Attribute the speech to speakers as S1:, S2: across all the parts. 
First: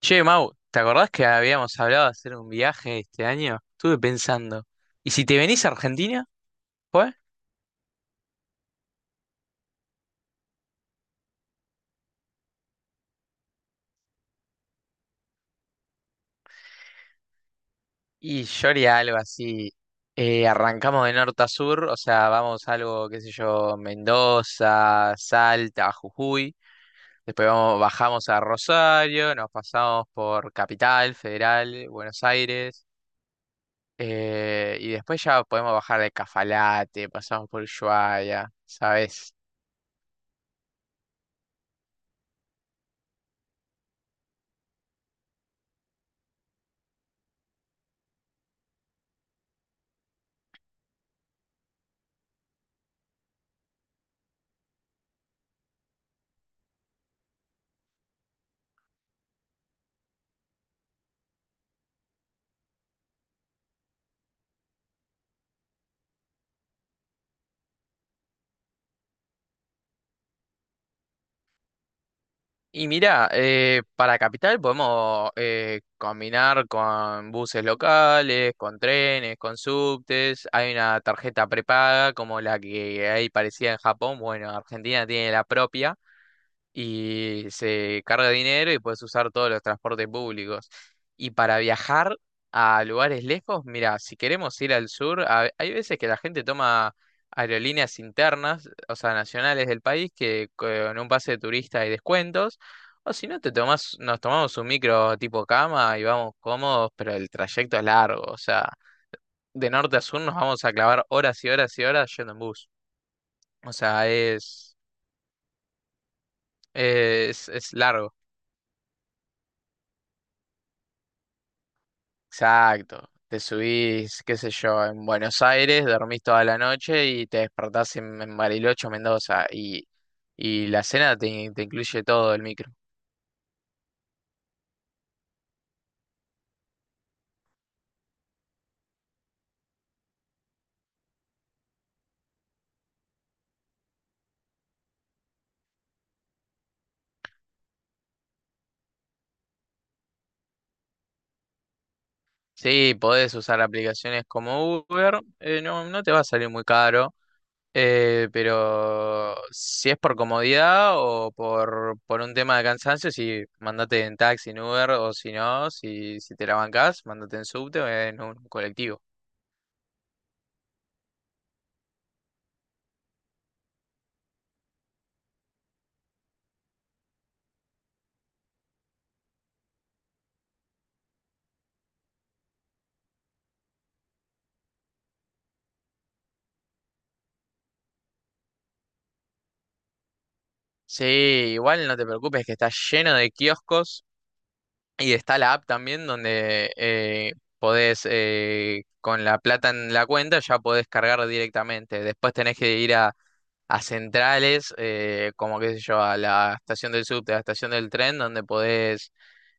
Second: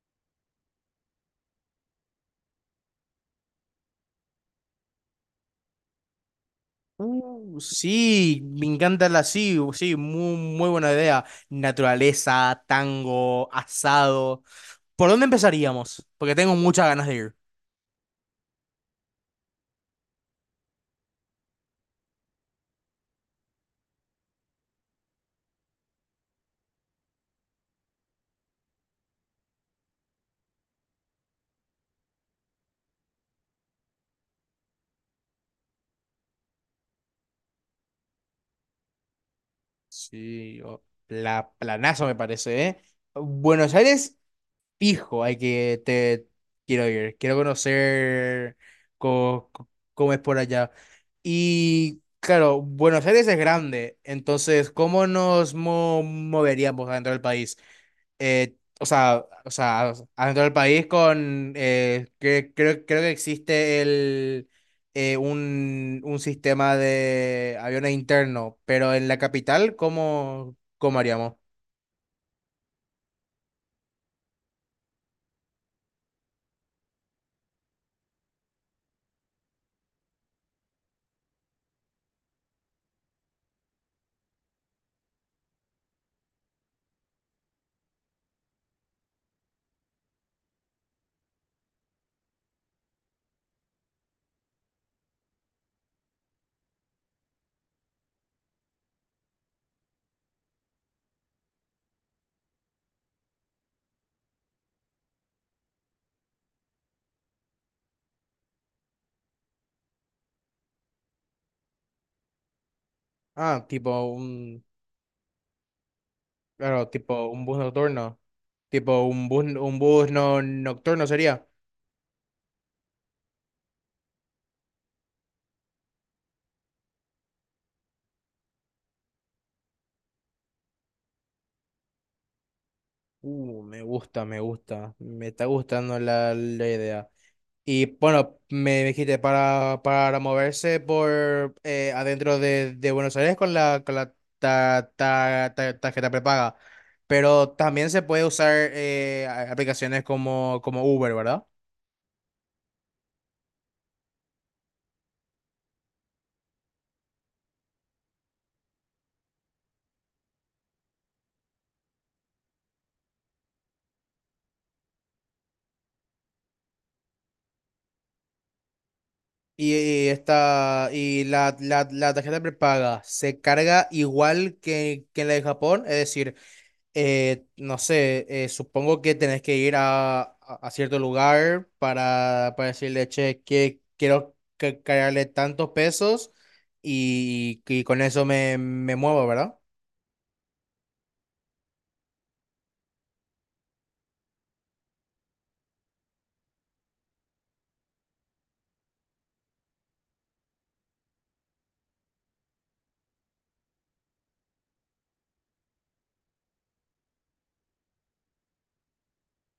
S1: Che, Mau, ¿te acordás que habíamos hablado de hacer un viaje este año? Estuve pensando, ¿y si te venís a Argentina? ¿Fue?
S2: Sí, me encanta la sí, u- sí, muy buena idea. Naturaleza, tango, asado. ¿Por dónde empezaríamos? Porque tengo muchas ganas de ir.
S1: Y yo haría algo así. Arrancamos de norte a sur, o sea, vamos algo, qué sé yo, Mendoza, Salta, Jujuy, después vamos, bajamos a Rosario, nos pasamos por Capital Federal, Buenos Aires, y después ya podemos bajar de Cafalate, pasamos por Ushuaia, ¿sabes?
S2: Sí, o- la planazo me parece, ¿eh? Buenos Aires, fijo, hay que te quiero ir, quiero conocer cómo es por allá. Y claro, Buenos Aires es grande, entonces, ¿cómo nos moveríamos dentro del país? O sea, adentro del país con, creo que existe un sistema de aviones interno, pero en la capital, cómo haríamos?
S1: Y mira, para Capital podemos combinar con buses locales, con trenes, con subtes. Hay una tarjeta prepaga como la que hay parecida en Japón. Bueno, Argentina tiene la propia y se carga dinero y puedes usar todos los transportes públicos. Y para viajar a lugares lejos, mira, si queremos ir al sur, hay veces que la gente toma aerolíneas internas, o sea, nacionales del país, que con un pase de turista hay descuentos. O si no, te tomás, nos tomamos un micro tipo cama y vamos cómodos, pero el trayecto es largo. O sea, de norte a sur nos vamos a clavar horas y horas y horas yendo en bus.
S2: Ah,
S1: O
S2: tipo
S1: sea,
S2: un, claro, Tipo un bus
S1: es largo.
S2: nocturno, tipo un bus no, nocturno sería.
S1: Exacto. Te subís, qué sé yo, en Buenos Aires, dormís toda la noche y te despertás en Bariloche o Mendoza. Y la cena te, te incluye todo el micro.
S2: Me gusta me está gustando la idea. Y bueno, me dijiste para moverse por adentro de Buenos Aires con con la tarjeta prepaga. Pero también se puede usar aplicaciones como Uber, ¿verdad?
S1: Sí, podés usar aplicaciones como Uber, no, no te va a salir muy caro, pero si es por comodidad o por un tema de cansancio, sí, mandate en taxi, en Uber, o si no, si, si te la bancás, mandate en subte o en un colectivo.
S2: Y esta, y La tarjeta prepaga se carga igual que la de Japón, es decir, no sé, supongo que tenés que ir a cierto lugar para decirle, che, que quiero cargarle tantos pesos y con eso me muevo, ¿verdad?
S1: Sí, igual no te preocupes que está lleno de kioscos y está la app también donde podés, con la plata en la cuenta, ya podés cargar directamente. Después tenés que ir a centrales, como qué sé yo, a la estación del subte, a la estación del tren, donde podés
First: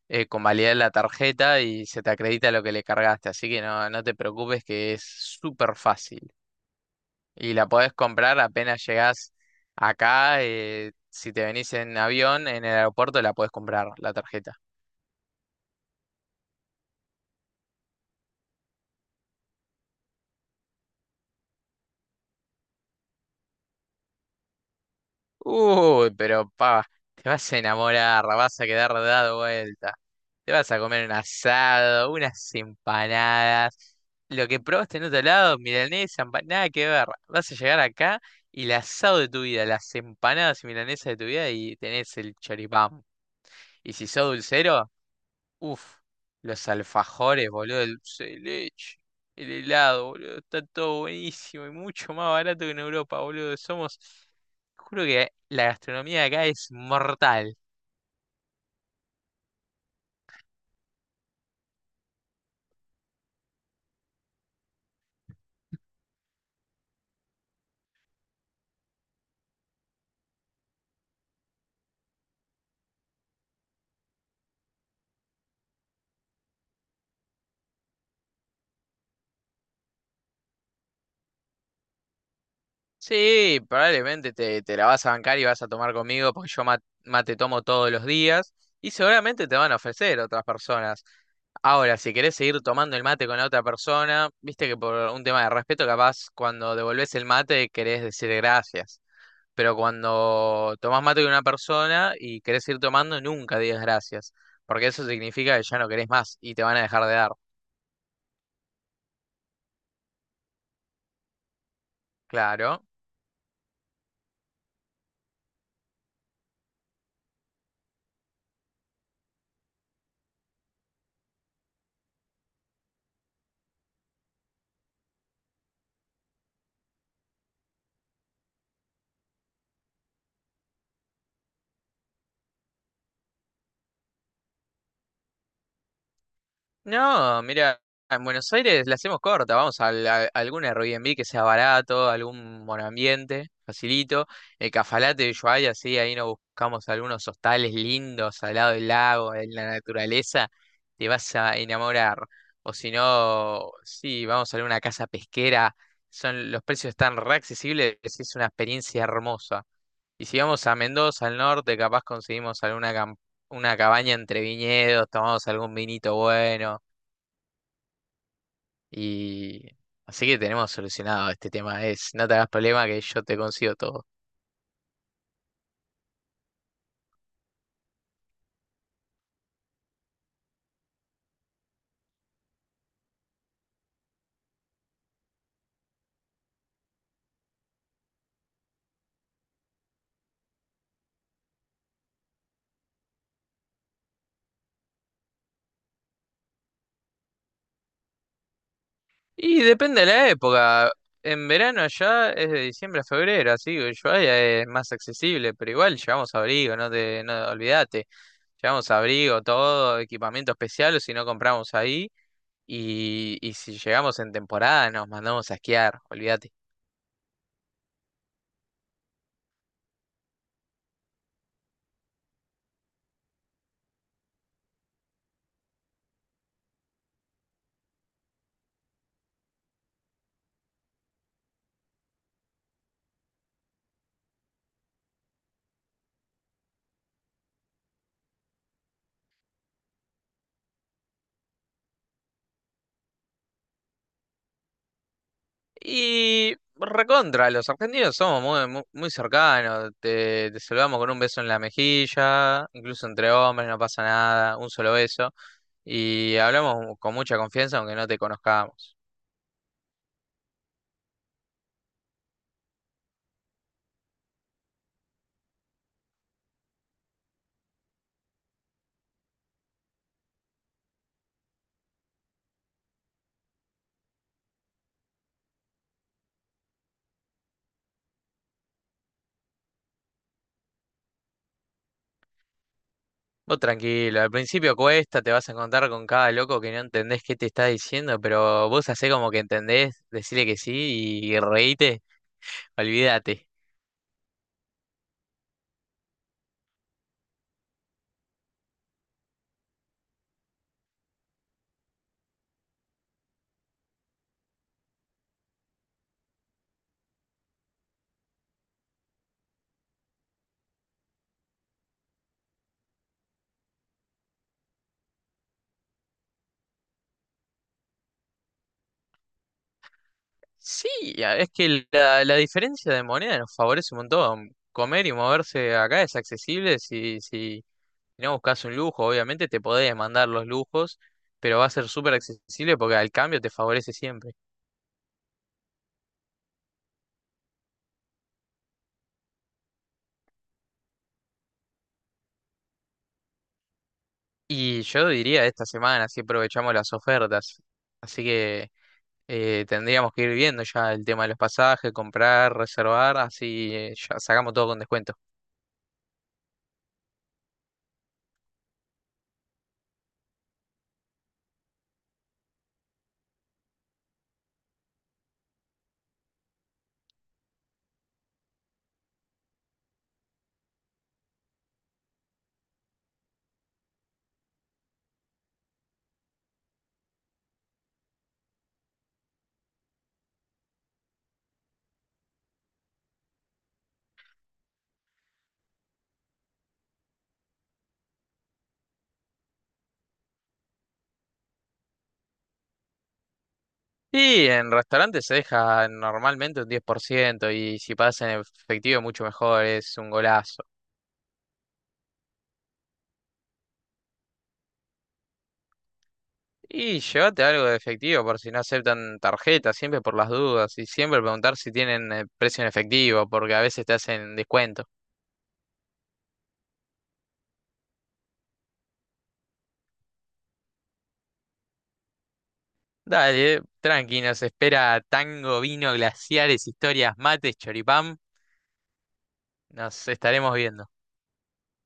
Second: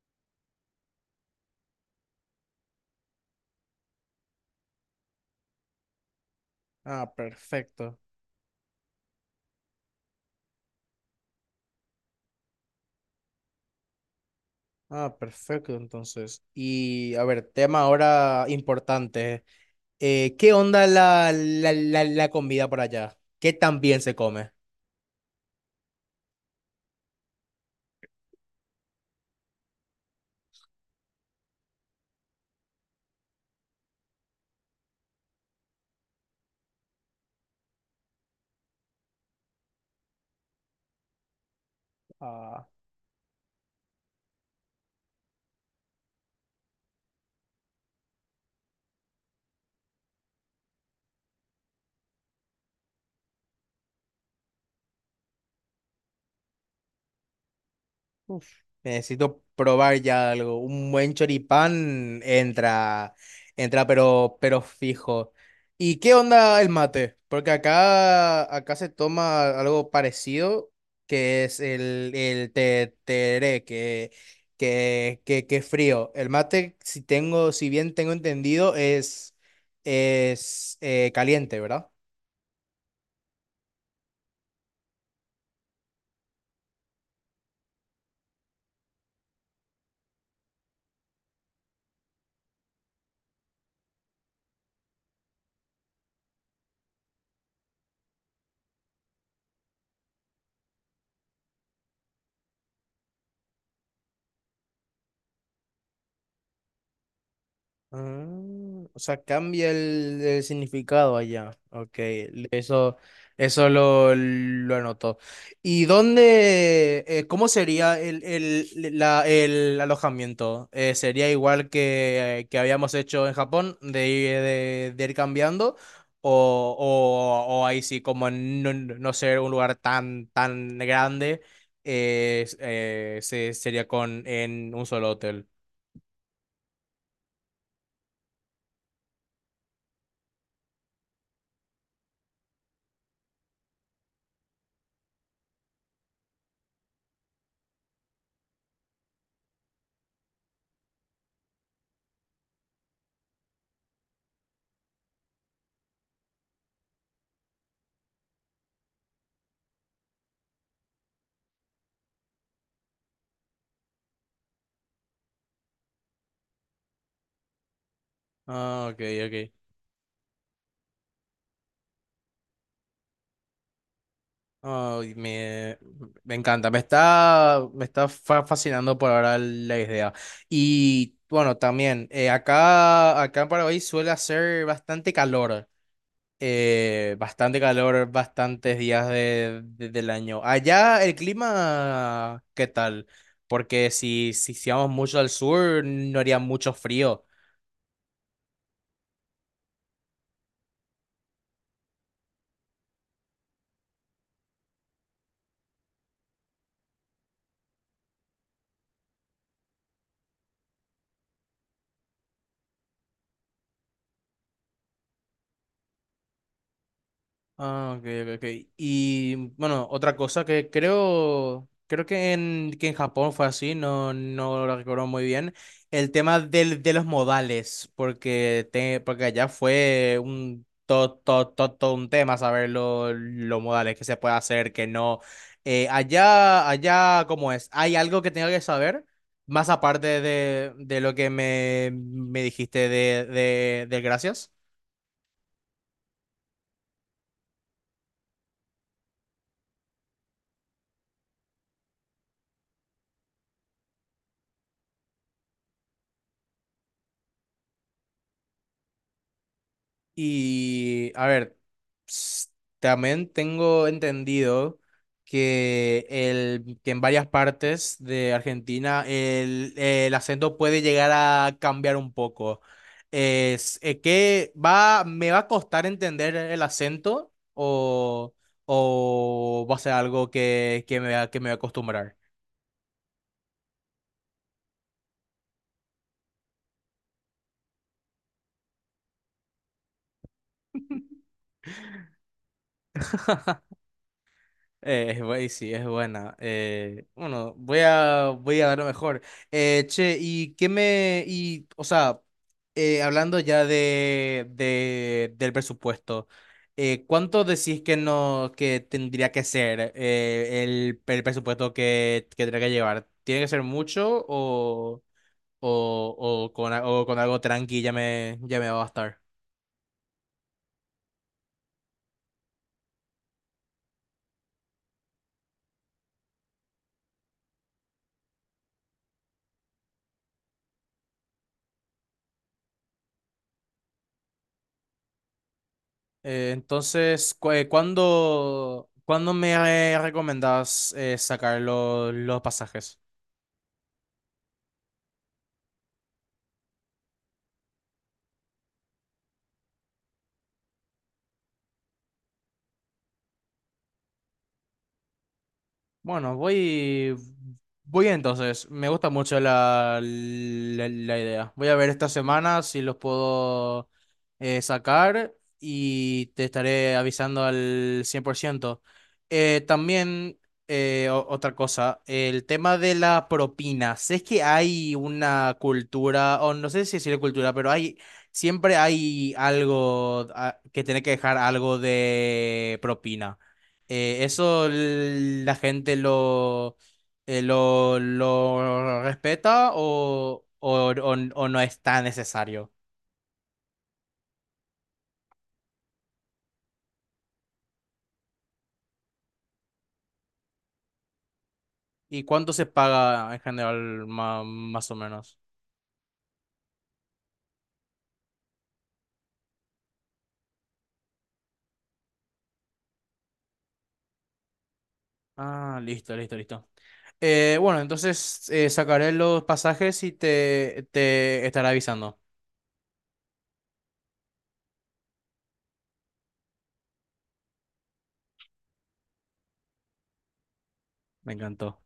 S1: convalidar la tarjeta y se te acredita lo que le cargaste. Así que no, no te preocupes que es súper fácil.
S2: Ah,
S1: Y la podés
S2: perfecto.
S1: comprar apenas llegás acá. Si te venís en avión, en el aeropuerto la podés comprar, la tarjeta.
S2: Ah, perfecto, entonces. Y a ver, tema ahora importante. ¿Qué onda la comida por allá? ¿Qué tan bien se come?
S1: Uy, pero pa, te vas a enamorar, vas a quedar dado vuelta. Te vas a comer un asado, unas empanadas. Lo que probaste en otro lado, milanesa, nada que ver. Vas a llegar acá y el asado de tu vida, las empanadas y milanesas de tu vida y tenés el choripán. Y si sos dulcero, uf, los alfajores, boludo, el dulce de leche, el helado, boludo, está todo buenísimo y mucho más barato que en Europa, boludo. Somos, juro que la gastronomía de acá es mortal.
S2: Uf, necesito probar ya algo. Un buen choripán entra, pero fijo. ¿Y qué onda el mate? Porque acá, acá se toma algo parecido, que es el tereré, que es frío. El mate, si tengo, si bien tengo entendido, es caliente, ¿verdad?
S1: Sí, probablemente te, te la vas a bancar y vas a tomar conmigo porque mate tomo todos los días y seguramente te van a ofrecer otras personas. Ahora, si querés seguir tomando el mate con la otra persona, viste que por un tema de respeto, capaz cuando devolvés el mate querés decir gracias. Pero cuando tomás mate de una persona y querés ir tomando, nunca digas gracias, porque eso significa que ya no querés más y te van a dejar de dar.
S2: Ah, o sea, cambia el significado allá. Ok,
S1: Claro.
S2: eso, eso lo anotó. ¿Y cómo sería el alojamiento? ¿Sería igual que habíamos hecho en Japón, de, de ir cambiando? ¿O, o ahí sí, como no ser un lugar tan, tan grande, sería con, en un solo hotel?
S1: No, mira, en Buenos Aires la hacemos corta, vamos a, algún Airbnb que sea barato, algún monoambiente, facilito. El Cafalate de Ushuaia, sí, ahí nos buscamos algunos hostales lindos al lado del lago, en la naturaleza, te vas a enamorar. O si no, sí, vamos a alguna casa pesquera, son, los precios están re accesibles, es una experiencia hermosa. Y si vamos a Mendoza, al norte, capaz conseguimos alguna una cabaña entre viñedos, tomamos algún vinito bueno.
S2: Ah, ok, ok.
S1: Y así que tenemos solucionado este tema. Es, no te hagas problema que yo te consigo todo.
S2: Ay, me, Me encanta, me está fascinando por ahora la idea. Y bueno, también acá, acá en Paraguay suele hacer bastante calor, bastantes días del año. Allá el clima, ¿qué tal? Porque si vamos mucho al sur, no haría mucho frío.
S1: Y depende de la época. En verano allá es de diciembre a febrero, así que Ushuaia es más accesible, pero igual llevamos abrigo, no te, no olvídate. Llevamos abrigo, todo, equipamiento especial, o si no compramos ahí. Y si llegamos en temporada nos mandamos a esquiar, olvídate.
S2: Ah, ok, ok, ok. Y bueno, otra cosa que creo que que en Japón fue así, no, no lo recuerdo muy bien, el tema de los modales, porque, porque allá fue un, todo un tema saber los modales, que se puede hacer, que no. Allá, ¿cómo es? ¿Hay algo que tenga que saber? Más aparte de lo que me dijiste del gracias.
S1: Y recontra, los argentinos somos muy, muy, muy cercanos, te saludamos con un beso en la mejilla, incluso entre hombres no pasa nada, un solo beso, y hablamos con mucha confianza aunque no te conozcamos.
S2: Y a ver, s- también tengo entendido que, que en varias partes de Argentina el acento puede llegar a cambiar un poco. Es, que va, me va a costar entender el acento o va a ser algo que me voy a acostumbrar.
S1: Vos tranquilo, al principio cuesta, te vas a encontrar con cada loco que no entendés qué te está diciendo, pero vos hacés como que entendés, decirle que sí y reíte, olvídate.
S2: Sí, es buena. Bueno, Voy a, voy a dar lo mejor. Che, ¿y qué me... O sea, hablando ya del presupuesto, ¿cuánto decís que no, que tendría que ser el presupuesto que tendría que llevar? ¿Tiene que ser mucho o, con, o con algo tranqui ya me va a bastar?
S1: Sí, es que la diferencia de moneda nos favorece un montón. Comer y moverse acá es accesible si, si no buscas un lujo, obviamente te podés mandar los lujos, pero va a ser súper accesible porque al cambio te favorece siempre.
S2: ¿Cuándo, cuándo me recomendás sacar los pasajes?
S1: Y yo diría esta semana, si aprovechamos las ofertas. Así que tendríamos que ir viendo ya el tema de los pasajes, comprar, reservar, así ya sacamos todo con descuento.
S2: Bueno, voy, Voy entonces. Me gusta mucho la idea. Voy a ver esta semana si los puedo sacar y te estaré avisando al 100%. Eh, también, Otra cosa, el tema de la propina. Sé que hay una cultura, o no sé si decir cultura, pero hay, siempre hay algo que tiene que dejar algo de propina. Eso la gente lo respeta o no es tan necesario.
S1: Y en restaurantes se deja normalmente un 10% y si pagas en efectivo mucho mejor, es un golazo.
S2: ¿Y cuánto se paga en general más o menos?
S1: Y llévate algo de efectivo por si no aceptan tarjeta, siempre por las dudas y siempre preguntar si tienen precio en efectivo porque a veces te hacen descuento.
S2: Ah, listo, listo, listo. Bueno, entonces sacaré los pasajes y te estaré avisando.
S1: Dale, tranqui, nos espera tango, vino, glaciares, historias, mates, choripán. Nos estaremos viendo.
S2: Me encantó.